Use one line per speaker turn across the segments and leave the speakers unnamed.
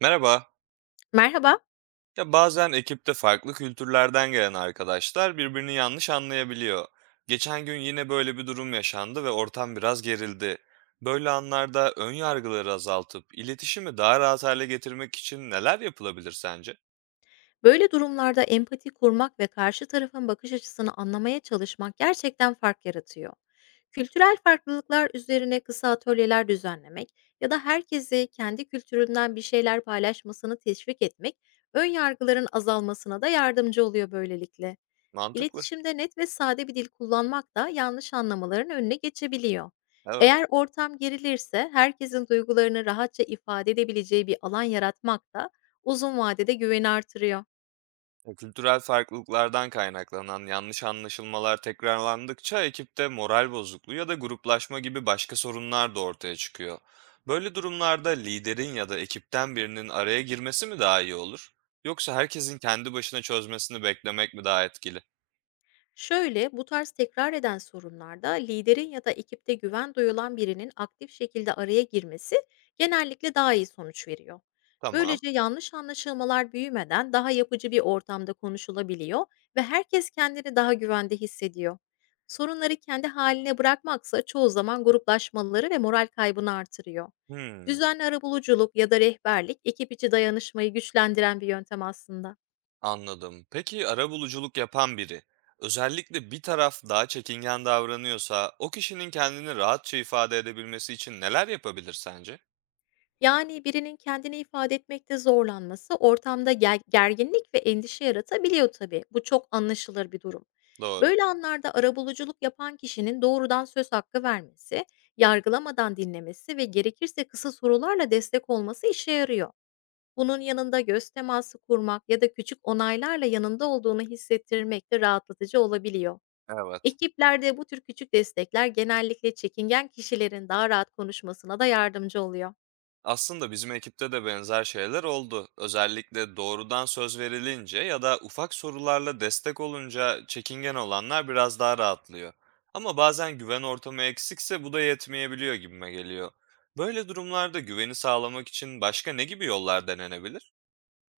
Merhaba.
Merhaba.
Ya bazen ekipte farklı kültürlerden gelen arkadaşlar birbirini yanlış anlayabiliyor. Geçen gün yine böyle bir durum yaşandı ve ortam biraz gerildi. Böyle anlarda ön yargıları azaltıp iletişimi daha rahat hale getirmek için neler yapılabilir sence?
Böyle durumlarda empati kurmak ve karşı tarafın bakış açısını anlamaya çalışmak gerçekten fark yaratıyor. Kültürel farklılıklar üzerine kısa atölyeler düzenlemek ya da herkesi kendi kültüründen bir şeyler paylaşmasını teşvik etmek ön yargıların azalmasına da yardımcı oluyor böylelikle.
Mantıklı.
İletişimde net ve sade bir dil kullanmak da yanlış anlamaların önüne geçebiliyor.
Evet.
Eğer ortam gerilirse herkesin duygularını rahatça ifade edebileceği bir alan yaratmak da uzun vadede güveni artırıyor.
Kültürel farklılıklardan kaynaklanan yanlış anlaşılmalar tekrarlandıkça ekipte moral bozukluğu ya da gruplaşma gibi başka sorunlar da ortaya çıkıyor. Böyle durumlarda liderin ya da ekipten birinin araya girmesi mi daha iyi olur? Yoksa herkesin kendi başına çözmesini beklemek mi daha etkili?
Şöyle, bu tarz tekrar eden sorunlarda liderin ya da ekipte güven duyulan birinin aktif şekilde araya girmesi genellikle daha iyi sonuç veriyor.
Tamam.
Böylece yanlış anlaşılmalar büyümeden daha yapıcı bir ortamda konuşulabiliyor ve herkes kendini daha güvende hissediyor. Sorunları kendi haline bırakmaksa çoğu zaman gruplaşmaları ve moral kaybını artırıyor.
Hmm,
Düzenli arabuluculuk ya da rehberlik ekip içi dayanışmayı güçlendiren bir yöntem aslında.
anladım. Peki arabuluculuk yapan biri, özellikle bir taraf daha çekingen davranıyorsa, o kişinin kendini rahatça ifade edebilmesi için neler yapabilir sence?
Yani, birinin kendini ifade etmekte zorlanması ortamda gerginlik ve endişe yaratabiliyor tabii. Bu çok anlaşılır bir durum.
Doğru.
Böyle anlarda arabuluculuk yapan kişinin doğrudan söz hakkı vermesi, yargılamadan dinlemesi ve gerekirse kısa sorularla destek olması işe yarıyor. Bunun yanında göz teması kurmak ya da küçük onaylarla yanında olduğunu hissettirmek de rahatlatıcı olabiliyor.
Evet.
Ekiplerde bu tür küçük destekler genellikle çekingen kişilerin daha rahat konuşmasına da yardımcı oluyor.
Aslında bizim ekipte de benzer şeyler oldu. Özellikle doğrudan söz verilince ya da ufak sorularla destek olunca çekingen olanlar biraz daha rahatlıyor. Ama bazen güven ortamı eksikse bu da yetmeyebiliyor gibime geliyor. Böyle durumlarda güveni sağlamak için başka ne gibi yollar denenebilir?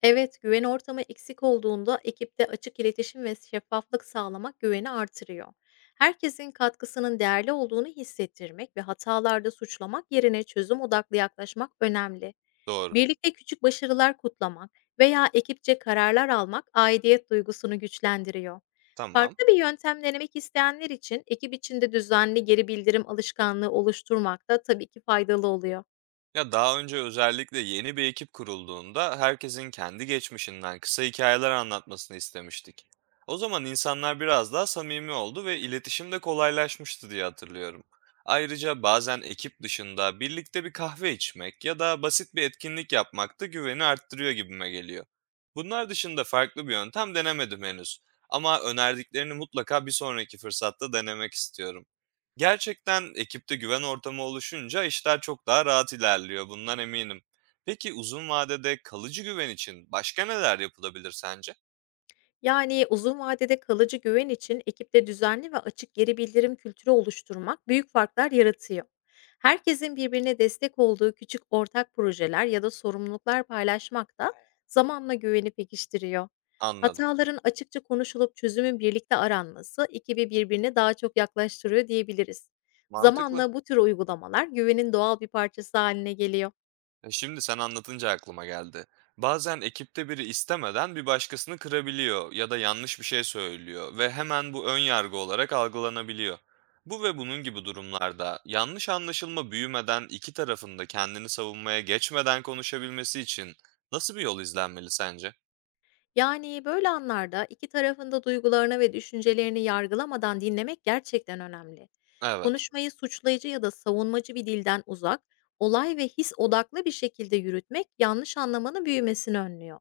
Evet, güven ortamı eksik olduğunda ekipte açık iletişim ve şeffaflık sağlamak güveni artırıyor. Herkesin katkısının değerli olduğunu hissettirmek ve hatalarda suçlamak yerine çözüm odaklı yaklaşmak önemli.
Doğru.
Birlikte küçük başarılar kutlamak veya ekipçe kararlar almak aidiyet duygusunu güçlendiriyor.
Tamam.
Farklı bir yöntem denemek isteyenler için ekip içinde düzenli geri bildirim alışkanlığı oluşturmak da tabii ki faydalı oluyor.
Ya daha önce özellikle yeni bir ekip kurulduğunda herkesin kendi geçmişinden kısa hikayeler anlatmasını istemiştik. O zaman insanlar biraz daha samimi oldu ve iletişim de kolaylaşmıştı diye hatırlıyorum. Ayrıca bazen ekip dışında birlikte bir kahve içmek ya da basit bir etkinlik yapmak da güveni arttırıyor gibime geliyor. Bunlar dışında farklı bir yöntem denemedim henüz. Ama önerdiklerini mutlaka bir sonraki fırsatta denemek istiyorum. Gerçekten ekipte güven ortamı oluşunca işler çok daha rahat ilerliyor, bundan eminim. Peki uzun vadede kalıcı güven için başka neler yapılabilir sence?
Yani uzun vadede kalıcı güven için ekipte düzenli ve açık geri bildirim kültürü oluşturmak büyük farklar yaratıyor. Herkesin birbirine destek olduğu küçük ortak projeler ya da sorumluluklar paylaşmak da zamanla güveni pekiştiriyor.
Anladım.
Hataların açıkça konuşulup çözümün birlikte aranması ekibi birbirine daha çok yaklaştırıyor diyebiliriz.
Mantıklı.
Zamanla bu tür uygulamalar güvenin doğal bir parçası haline geliyor.
Şimdi sen anlatınca aklıma geldi. Bazen ekipte biri istemeden bir başkasını kırabiliyor ya da yanlış bir şey söylüyor ve hemen bu ön yargı olarak algılanabiliyor. Bu ve bunun gibi durumlarda yanlış anlaşılma büyümeden iki tarafın da kendini savunmaya geçmeden konuşabilmesi için nasıl bir yol izlenmeli sence?
Yani, böyle anlarda 2 tarafında duygularını ve düşüncelerini yargılamadan dinlemek gerçekten önemli.
Evet,
Konuşmayı suçlayıcı ya da savunmacı bir dilden uzak, olay ve his odaklı bir şekilde yürütmek yanlış anlamanın büyümesini önlüyor.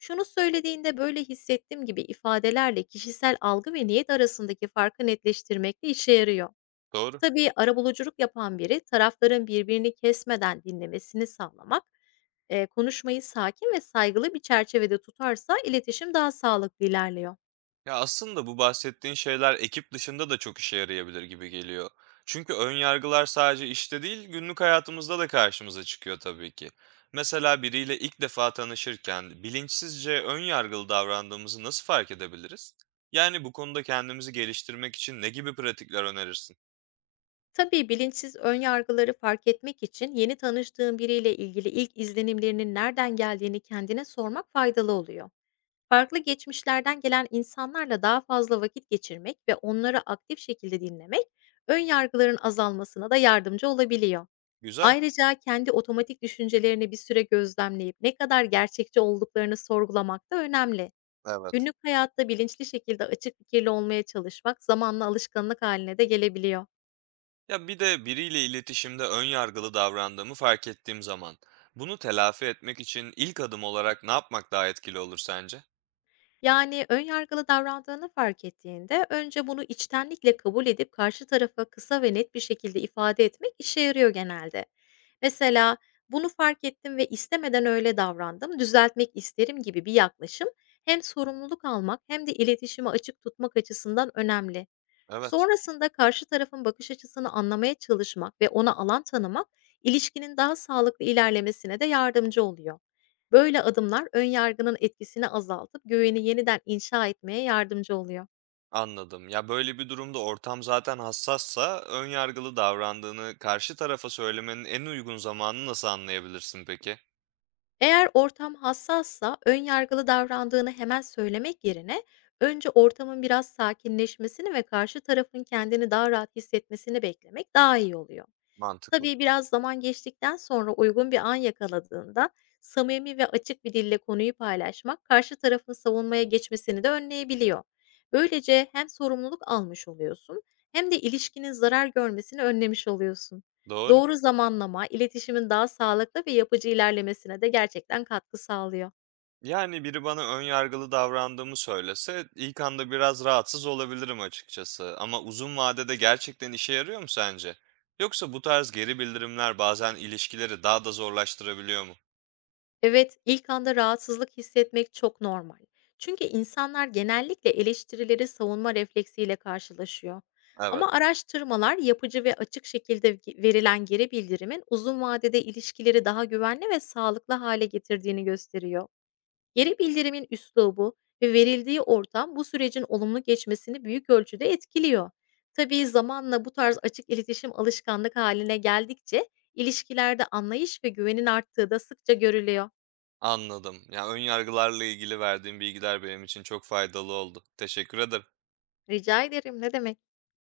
"Şunu söylediğinde böyle hissettim." gibi ifadelerle kişisel algı ve niyet arasındaki farkı netleştirmek işe yarıyor.
doğru.
Tabii, arabuluculuk yapan biri tarafların birbirini kesmeden dinlemesini sağlamak, konuşmayı sakin ve saygılı bir çerçevede tutarsa iletişim daha sağlıklı ilerliyor.
Ya, aslında bu bahsettiğin şeyler ekip dışında da çok işe yarayabilir gibi geliyor. Çünkü ön yargılar sadece işte değil, günlük hayatımızda da karşımıza çıkıyor tabii ki. Mesela biriyle ilk defa tanışırken bilinçsizce ön yargılı davrandığımızı nasıl fark edebiliriz? Yani bu konuda kendimizi geliştirmek için ne gibi pratikler önerirsin?
Tabii, bilinçsiz ön yargıları fark etmek için yeni tanıştığın biriyle ilgili ilk izlenimlerinin nereden geldiğini kendine sormak faydalı oluyor. Farklı geçmişlerden gelen insanlarla daha fazla vakit geçirmek ve onları aktif şekilde dinlemek, ön yargıların azalmasına da yardımcı olabiliyor.
Güzel.
Ayrıca kendi otomatik düşüncelerini bir süre gözlemleyip ne kadar gerçekçi olduklarını sorgulamak da önemli.
Evet.
Günlük hayatta bilinçli şekilde açık fikirli olmaya çalışmak zamanla alışkanlık haline de gelebiliyor.
Ya bir de biriyle iletişimde ön yargılı davrandığımı fark ettiğim zaman bunu telafi etmek için ilk adım olarak ne yapmak daha etkili olur sence?
Yani ön yargılı davrandığını fark ettiğinde önce bunu içtenlikle kabul edip karşı tarafa kısa ve net bir şekilde ifade etmek işe yarıyor genelde. Mesela bunu fark ettim ve istemeden öyle davrandım, düzeltmek isterim gibi bir yaklaşım hem sorumluluk almak hem de iletişimi açık tutmak açısından önemli.
Evet,
Sonrasında karşı tarafın bakış açısını anlamaya çalışmak ve ona alan tanımak, ilişkinin daha sağlıklı ilerlemesine de yardımcı oluyor. Böyle adımlar ön yargının etkisini azaltıp güveni yeniden inşa etmeye yardımcı oluyor.
anladım. Ya, böyle bir durumda ortam zaten hassassa ön yargılı davrandığını karşı tarafa söylemenin en uygun zamanını nasıl anlayabilirsin peki?
Eğer ortam hassassa, ön yargılı davrandığını hemen söylemek yerine önce ortamın biraz sakinleşmesini ve karşı tarafın kendini daha rahat hissetmesini beklemek daha iyi oluyor.
Mantıklı.
Tabii, biraz zaman geçtikten sonra uygun bir an yakaladığında samimi ve açık bir dille konuyu paylaşmak karşı tarafın savunmaya geçmesini de önleyebiliyor. Böylece hem sorumluluk almış oluyorsun hem de ilişkinin zarar görmesini önlemiş oluyorsun.
Doğru.
Doğru zamanlama, iletişimin daha sağlıklı ve yapıcı ilerlemesine de gerçekten katkı sağlıyor.
Yani biri bana ön yargılı davrandığımı söylese ilk anda biraz rahatsız olabilirim açıkçası. Ama uzun vadede gerçekten işe yarıyor mu sence? Yoksa bu tarz geri bildirimler bazen ilişkileri daha da zorlaştırabiliyor mu?
Evet, ilk anda rahatsızlık hissetmek çok normal. Çünkü insanlar genellikle eleştirileri savunma refleksiyle karşılaşıyor.
Evet,
Ama araştırmalar yapıcı ve açık şekilde verilen geri bildirimin uzun vadede ilişkileri daha güvenli ve sağlıklı hale getirdiğini gösteriyor. Geri bildirimin üslubu ve verildiği ortam bu sürecin olumlu geçmesini büyük ölçüde etkiliyor. Tabii zamanla bu tarz açık iletişim alışkanlık haline geldikçe ilişkilerde anlayış ve güvenin arttığı da sıkça görülüyor.
anladım. Ya ön yargılarla ilgili verdiğin bilgiler benim için çok faydalı oldu. Teşekkür ederim.
Rica ederim, ne demek.